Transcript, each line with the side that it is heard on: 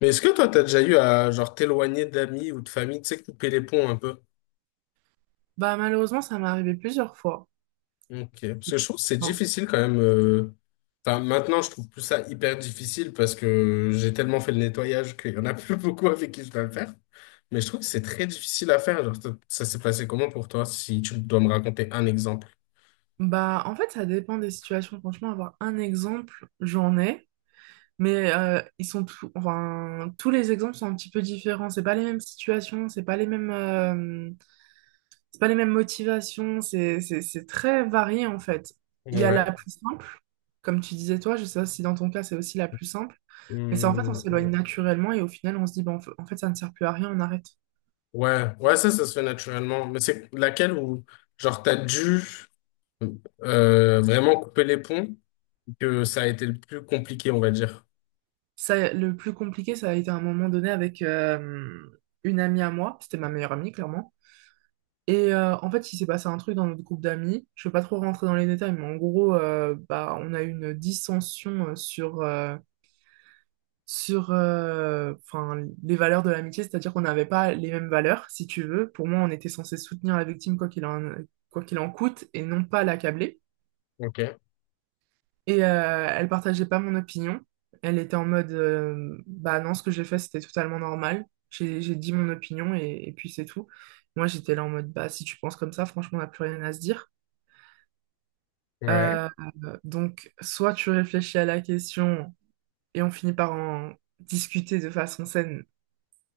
left: Mais est-ce que toi, t'as déjà eu à genre t'éloigner d'amis ou de famille, tu sais, couper les ponts un peu?
right: Bah malheureusement, ça m'est arrivé plusieurs fois.
left: Ok. Parce que je trouve que c'est
right: Enfin,
left: difficile quand même. Enfin, maintenant, je trouve plus ça hyper difficile parce que j'ai tellement fait le nettoyage qu'il y en a plus beaucoup avec qui je dois le faire. Mais je trouve que c'est très difficile à faire. Genre, ça s'est passé comment pour toi, si tu dois me raconter un exemple?
right: bah en fait, ça dépend des situations. Franchement, avoir un exemple, j'en ai, mais enfin tous les exemples sont un petit peu différents. C'est pas les mêmes situations, c'est pas les mêmes motivations. C'est très varié en fait. Il y a la
left: Ouais.
right: plus simple, comme tu disais toi. Je sais pas si dans ton cas c'est aussi la plus simple, mais c'est en fait on s'éloigne
left: Hum.
right: naturellement et au final on se dit bon en fait ça ne sert plus à rien, on arrête.
left: Ouais, ouais, ça se fait naturellement. Mais c'est laquelle où, genre, t'as dû. Donc, vraiment couper les ponts, que ça a été le plus compliqué, on va dire.
right: Ça, le plus compliqué, ça a été à un moment donné avec une amie à moi. C'était ma meilleure amie, clairement. Et en fait, il s'est passé un truc dans notre groupe d'amis. Je ne vais pas trop rentrer dans les détails, mais en gros, bah, on a eu une dissension sur, enfin, les valeurs de l'amitié, c'est-à-dire qu'on n'avait pas les mêmes valeurs, si tu veux. Pour moi, on était censé soutenir la victime quoi qu'il en coûte et non pas l'accabler.
left: Ok.
right: Et elle partageait pas mon opinion. Elle était en mode, bah non, ce que j'ai fait, c'était totalement normal. J'ai dit mon opinion et puis c'est tout. Moi, j'étais là en mode, bah si tu penses comme ça, franchement, on n'a plus rien à se dire.
left: Ouais.
right: Euh, donc, soit tu réfléchis à la question et on finit par en discuter de façon saine,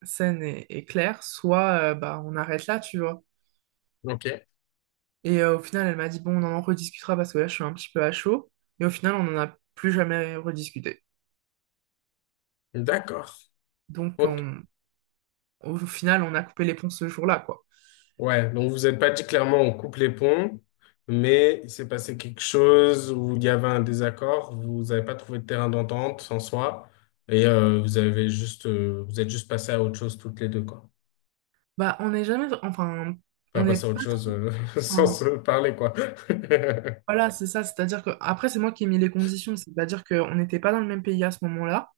right: saine et claire, soit bah on arrête là, tu vois.
left: Ok.
right: Et au final, elle m'a dit, bon, on en rediscutera parce que là, je suis un petit peu à chaud. Et au final, on n'en a plus jamais rediscuté.
left: D'accord.
right: Donc,
left: Ok.
right: on, Au final, on a coupé les ponts ce jour-là, quoi.
left: Ouais. Donc vous n'avez pas dit clairement on coupe les ponts, mais il s'est passé quelque chose où il y avait un désaccord, vous n'avez pas trouvé de terrain d'entente en soi, et vous avez juste, vous êtes juste passé à autre chose toutes les deux, quoi.
right: Bah, on n'est jamais, enfin, on
left: Enfin,
right: n'est
left: passé à autre
right: pas
left: chose
right: trop,
left: sans se
right: enfin,
left: parler, quoi.
right: voilà, c'est ça. C'est-à-dire que, après, c'est moi qui ai mis les conditions. C'est-à-dire qu'on n'était pas dans le même pays à ce moment-là.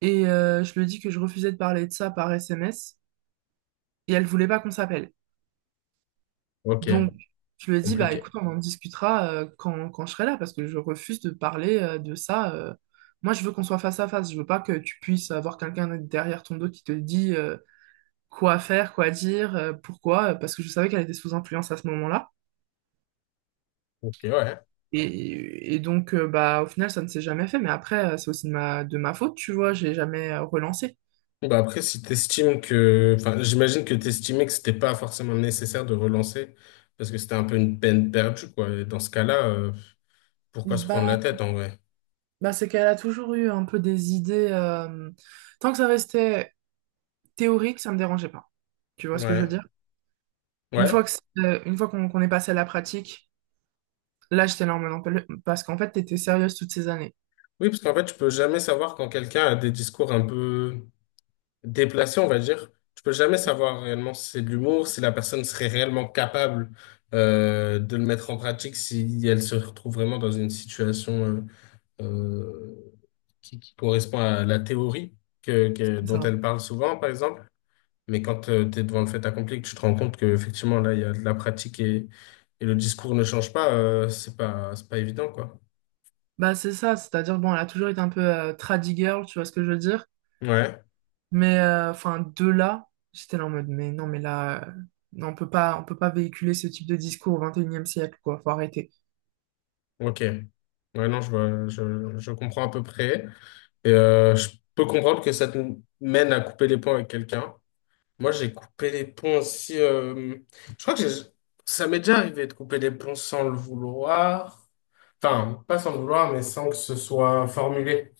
right: Et je lui ai dit que je refusais de parler de ça par SMS. Et elle voulait pas qu'on s'appelle.
left: Ok.
right: Donc, je lui ai dit, bah,
left: Compliqué.
right: écoute, on en discutera quand je serai là, parce que je refuse de parler de ça. Moi, je veux qu'on soit face à face. Je veux pas que tu puisses avoir quelqu'un derrière ton dos qui te dit, quoi faire, quoi dire, pourquoi, parce que je savais qu'elle était sous influence à ce moment-là.
left: Ok, ouais.
right: Et donc, bah, au final, ça ne s'est jamais fait. Mais après, c'est aussi de ma, faute, tu vois, j'ai jamais relancé.
left: Bah après, si t'estimes que, enfin, j'imagine que t'estimais que c'était pas forcément nécessaire de relancer parce que c'était un peu une peine perdue, quoi. Et dans ce cas-là, pourquoi se prendre la
right: Bah,
left: tête en vrai?
right: bah, c'est qu'elle a toujours eu un peu des idées. Tant que ça restait théorique, ça me dérangeait pas. Tu vois ce que je veux
left: Ouais.
right: dire? Une
left: Ouais.
right: fois que, c'est- euh, une fois qu'on est passé à la pratique, là, j'étais là en mode, non, parce qu'en fait, t'étais sérieuse toutes ces années.
left: Oui, parce qu'en fait, tu peux jamais savoir quand quelqu'un a des discours un peu déplacés, on va dire. Tu peux jamais savoir réellement si c'est de l'humour, si la personne serait réellement capable de le mettre en pratique, si elle se retrouve vraiment dans une situation euh, qui correspond à la théorie dont
right: Ça.
left: elle parle souvent, par exemple. Mais quand tu es devant le fait accompli, que tu te rends compte qu'effectivement, là, il y a de la pratique et le discours ne change pas, c'est pas évident, quoi.
right: Bah, c'est ça, c'est-à-dire, bon, elle a toujours été un peu tradie girl, tu vois ce que je veux dire?
left: Ouais,
right: Mais enfin, de là, j'étais là en mode, mais non, mais là, non, on peut pas véhiculer ce type de discours au 21e siècle, quoi. Faut arrêter.
left: ok. Ouais, non, je comprends à peu près. Et je peux comprendre que ça te mène à couper les ponts avec quelqu'un. Moi, j'ai coupé les ponts aussi. Je crois que ça m'est déjà arrivé de couper les ponts sans le vouloir. Enfin, pas sans le vouloir, mais sans que ce soit formulé.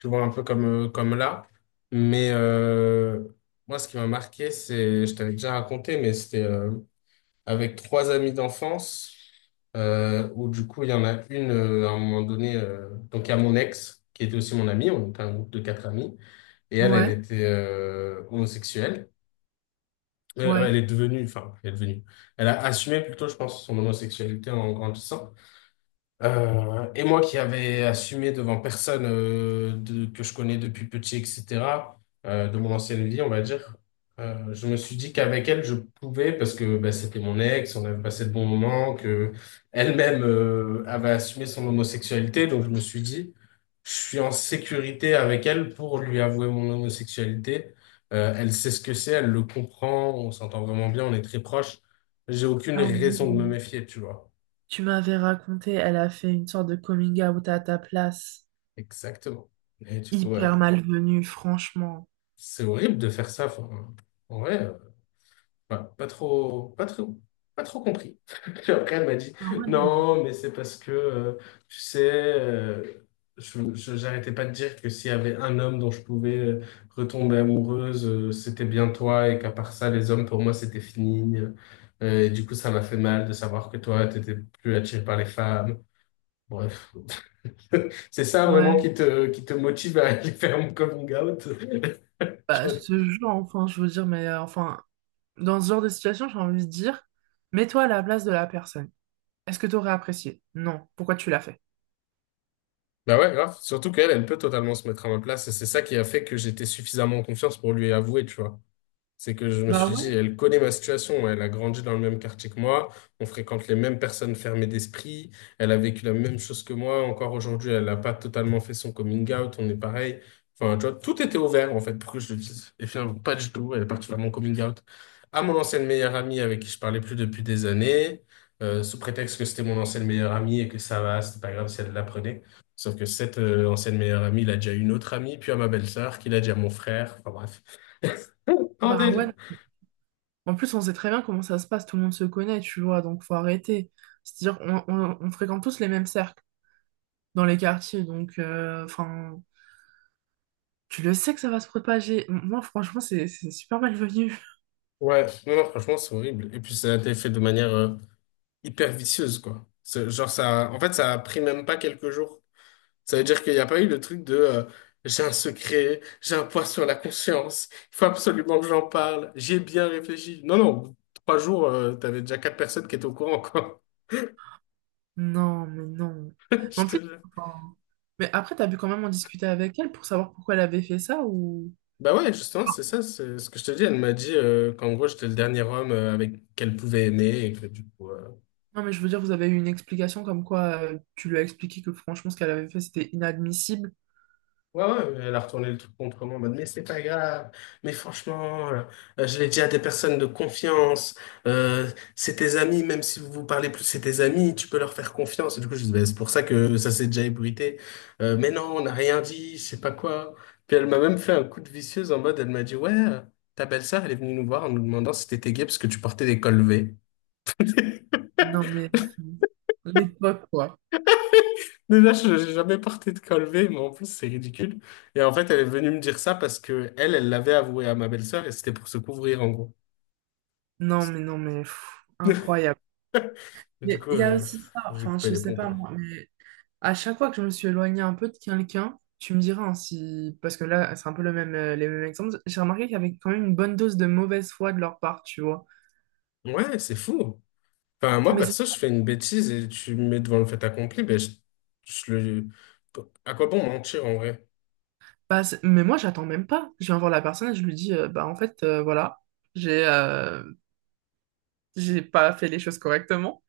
left: Tu vois, un peu comme, comme là. Mais moi, ce qui m'a marqué, c'est, je t'avais déjà raconté, mais c'était avec trois amis d'enfance, où du coup, il y en a une, à un moment donné, donc il y a mon ex, qui était aussi mon amie, on était un groupe de quatre amis, et elle, elle
right: Ouais,
left: était homosexuelle. Ouais,
right: ouais.
left: elle est devenue, enfin, elle est devenue. Elle a assumé plutôt, je pense, son homosexualité en grandissant. Et moi qui avais assumé devant personne que je connais depuis petit, etc., de mon ancienne vie, on va dire, je me suis dit qu'avec elle, je pouvais, parce que bah, c'était mon ex, on avait passé de bons moments, que elle-même avait assumé son homosexualité, donc je me suis dit, je suis en sécurité avec elle pour lui avouer mon homosexualité. Elle sait ce que c'est, elle le comprend, on s'entend vraiment bien, on est très proches. J'ai aucune
right: Ah
left: raison de me
right: oui.
left: méfier, tu vois.
right: Tu m'avais raconté, elle a fait une sorte de coming out à ta place.
left: Exactement. Et du coup, ouais,
right: Hyper malvenue, franchement.
left: c'est horrible de faire ça. Enfin, en vrai, pas, pas trop, pas trop, pas trop compris. Puis après, elle m'a dit,
right: Ah ouais, non,
left: non, mais c'est parce que, tu sais, j'arrêtais pas de dire que s'il y avait un homme dont je pouvais retomber amoureuse, c'était bien toi, et qu'à part ça, les hommes, pour moi, c'était fini. Et du coup, ça m'a fait mal de savoir que toi, t'étais plus attiré par les femmes. Bref. Bon. C'est ça vraiment
right: ouais.
left: qui te motive à aller faire mon coming out.
right: Bah, ce genre, enfin, je veux dire, mais enfin, dans ce genre de situation, j'ai envie de dire, mets-toi à la place de la personne. Est-ce que tu aurais apprécié? Non. Pourquoi tu l'as fait?
left: Bah ouais, grave. Surtout qu'elle, elle peut totalement se mettre à ma place. Et c'est ça qui a fait que j'étais suffisamment en confiance pour lui avouer, tu vois. C'est que je me
right: Bah
left: suis dit,
right: ouais,
left: elle connaît ma situation, elle a grandi dans le même quartier que moi, on fréquente les mêmes personnes fermées d'esprit, elle a vécu la même chose que moi, encore aujourd'hui, elle n'a pas totalement fait son coming out, on est pareil. Enfin, tu vois, tout était ouvert, en fait, pour que je le dise. Et finalement, pas du tout, elle est partie faire mon coming out à mon ancienne meilleure amie avec qui je parlais plus depuis des années, sous prétexte que c'était mon ancienne meilleure amie et que ça va, c'était pas grave si elle l'apprenait. Sauf que cette ancienne meilleure amie, il a déjà une autre amie, puis à ma belle-sœur, qui l'a dit à mon frère, enfin bref.
right: bah ouais.
left: Bordel.
right: En plus, on sait très bien comment ça se passe, tout le monde se connaît, tu vois, donc faut arrêter. C'est-à-dire, on fréquente tous les mêmes cercles dans les quartiers, donc, enfin, tu le sais que ça va se propager. Moi, franchement, c'est super malvenu.
left: Ouais, non, non, franchement, c'est horrible. Et puis, ça a été fait de manière hyper vicieuse, quoi. Genre, ça, en fait, ça a pris même pas quelques jours. Ça veut dire qu'il n'y a pas eu le truc de j'ai un secret, j'ai un poids sur la conscience, il faut absolument que j'en parle, j'ai bien réfléchi. Non, non, 3 jours, t'avais déjà quatre personnes qui étaient au courant, quoi.
right: Non, mais non. Mais
left: Je
right: en
left: te
right: plus,
left: jure.
right: enfin, mais après, t'as pu quand même en discuter avec elle pour savoir pourquoi elle avait fait ça ou...
left: Bah ouais, justement, c'est ça, c'est ce que je te dis. Elle m'a dit qu'en gros, j'étais le dernier homme avec qu'elle pouvait aimer et que du coup.
right: Non, mais je veux dire, vous avez eu une explication comme quoi tu lui as expliqué que franchement, ce qu'elle avait fait, c'était inadmissible.
left: Ouais, ouais, elle a retourné le truc contre moi en mode, mais c'est pas grave, mais franchement, je l'ai dit à des personnes de confiance, euh, c'est tes amis, même si vous vous parlez plus, c'est tes amis, tu peux leur faire confiance. Et du coup, je dis, bah, c'est pour ça que ça s'est déjà ébruité. Mais non, on n'a rien dit, je sais pas quoi. Puis elle m'a même fait un coup de vicieuse en mode, elle m'a dit, ouais, ta belle-sœur, elle est venue nous voir en nous demandant si t'étais gay parce que tu portais des cols V.
right: Non, mais enfin, l'époque, quoi.
left: Déjà, je j'ai jamais porté de col V, mais en plus, c'est ridicule. Et en fait, elle est venue me dire ça parce que elle, elle l'avait avoué à ma belle-sœur et c'était pour se couvrir, en gros.
right: Non, mais non, mais pff, incroyable.
left: Et du
right: Mais
left: coup,
right: il y a aussi ça,
left: j'ai
right: enfin,
left: coupé
right: je
left: les
right: sais
left: ponts,
right: pas
left: quoi.
right: moi, mais à chaque fois que je me suis éloignée un peu de quelqu'un, tu me diras hein, si. Parce que là, c'est un peu les mêmes exemples. J'ai remarqué qu'il y avait quand même une bonne dose de mauvaise foi de leur part, tu vois.
left: Ouais, c'est fou. Enfin, moi,
right: Mais, c'est
left: perso, je fais une bêtise et tu me mets devant le fait accompli, ben, je le... À quoi bon mentir, en vrai?
right: pas- c'est- mais moi, j'attends même pas. Je viens voir la personne et je lui dis, bah, en fait, voilà, j'ai euh, j'ai pas fait les choses correctement.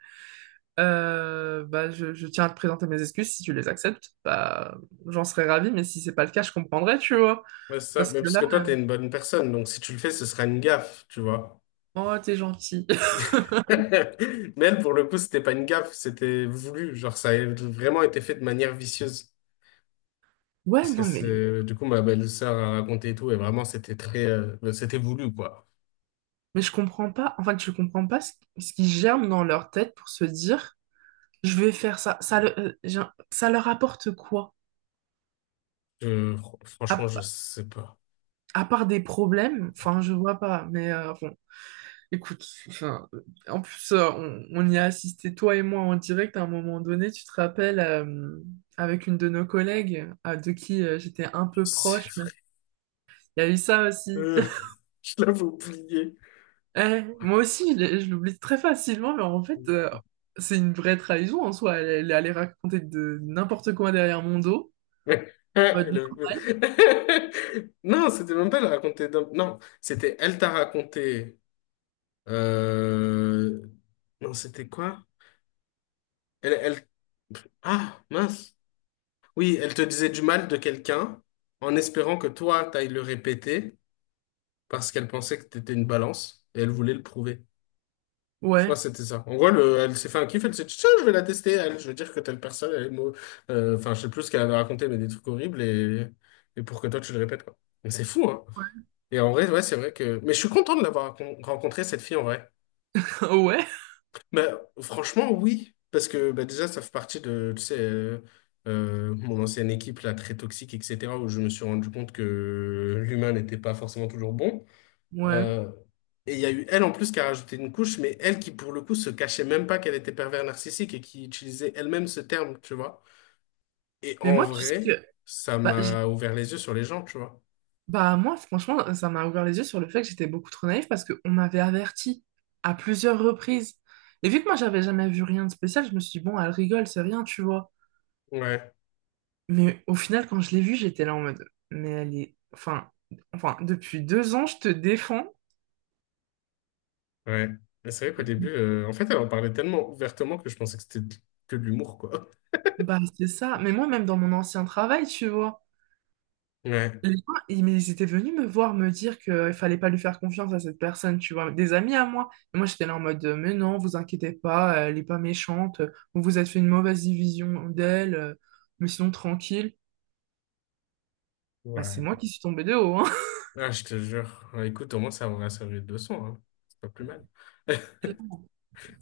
right: Bah, je tiens à te présenter mes excuses. Si tu les acceptes, bah, j'en serais ravie, mais si c'est pas le cas, je comprendrais, tu vois.
left: Ouais, c'est ça.
right: Parce
left: Mais
right: que
left: parce
right: là,
left: que toi, t'es une bonne personne, donc si tu le fais, ce sera une gaffe, tu vois.
right: oh, t'es gentil.
left: Mais elle, pour le coup, c'était pas une gaffe, c'était voulu. Genre, ça a vraiment été fait de manière vicieuse.
right: Ouais,
left: Parce que
right: non, mais.
left: c'est, du coup, ma belle-sœur a raconté et tout, et vraiment, c'était très, bah, c'était voulu, quoi.
right: Mais je comprends pas, en fait, je comprends pas ce qui germe dans leur tête pour se dire, je vais faire ça. Ça, ça leur apporte quoi?
left: Franchement,
right: À,
left: je sais pas.
right: à part des problèmes, enfin, je vois pas, mais bon, écoute, enfin, en plus, on y a assisté, toi et moi, en direct à un moment donné, tu te rappelles, avec une de nos collègues, de qui j'étais un peu proche, mais
left: C'est-
right: il y a eu ça aussi.
left: Euh, je l'avais oublié.
right: Eh, moi aussi, je l'oublie très facilement, mais en fait, c'est une vraie trahison en soi. Elle, elle est allée raconter de n'importe quoi derrière mon dos. Mode
left: Elle
right: normal.
left: avait- Non, c'était même pas elle raconter. Non, c'était elle t'a raconté. euh, Non, c'était quoi? Elle, elle... Ah, mince. Oui, elle te disait du mal de quelqu'un en espérant que toi, t'ailles le répéter parce qu'elle pensait que t'étais une balance et elle voulait le prouver. Je crois
right: Ouais.
left: que c'était ça. En gros, elle s'est fait un kiff, elle s'est dit, tiens, je vais la tester, elle. Je veux dire que telle personne, elle est enfin, je sais plus ce qu'elle a raconté, mais des trucs horribles et pour que toi, tu le répètes, quoi. Mais c'est fou, hein. Et en vrai, ouais, c'est vrai que. Mais je suis content de l'avoir rencontré, cette fille, en vrai.
right: Ouais.
left: Bah, franchement, oui. Parce que bah, déjà, ça fait partie de, tu sais, mon ancienne équipe, là, très toxique, etc., où je me suis rendu compte que l'humain n'était pas forcément toujours bon.
right: Ouais.
left: Euh, et il y a eu elle en plus qui a rajouté une couche, mais elle qui pour le coup se cachait même pas qu'elle était pervers narcissique et qui utilisait elle-même ce terme, tu vois. Et
right: Mais
left: en
right: moi, tu sais
left: vrai,
right: que.
left: ça
right: Bah, j'ai-
left: m'a ouvert les yeux sur les gens, tu vois.
right: bah, moi, franchement, ça m'a ouvert les yeux sur le fait que j'étais beaucoup trop naïve parce qu'on m'avait averti à plusieurs reprises. Et vu que moi, j'avais jamais vu rien de spécial, je me suis dit, bon, elle rigole, c'est rien, tu vois.
left: Ouais,
right: Mais au final, quand je l'ai vue, j'étais là en mode. Mais elle est. Enfin, depuis 2 ans, je te défends.
left: ouais. Mais c'est vrai qu'au début, en fait, elle en parlait tellement ouvertement que je pensais que c'était que de l'humour, quoi.
right: Bah, c'est ça. Mais moi, même dans mon ancien travail, tu vois,
left: Ouais,
right: les gens, mais ils étaient venus me voir me dire qu'il fallait pas lui faire confiance à cette personne, tu vois, des amis à moi. Et moi, j'étais là en mode, mais non, vous inquiétez pas, elle est pas méchante, vous vous êtes fait une mauvaise vision d'elle, mais sinon, tranquille. Bah, c'est moi
left: ouais.
right: qui suis tombée de haut, hein.
left: Ah, je te jure. Ouais, écoute, au moins ça m'aura servi de leçon, hein. C'est pas plus mal.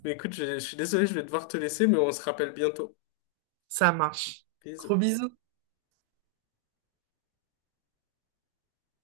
left: Mais écoute, je suis désolé, je vais devoir te laisser, mais on se rappelle bientôt.
right: Ça marche.
left: Bisous.
right: Gros bisous.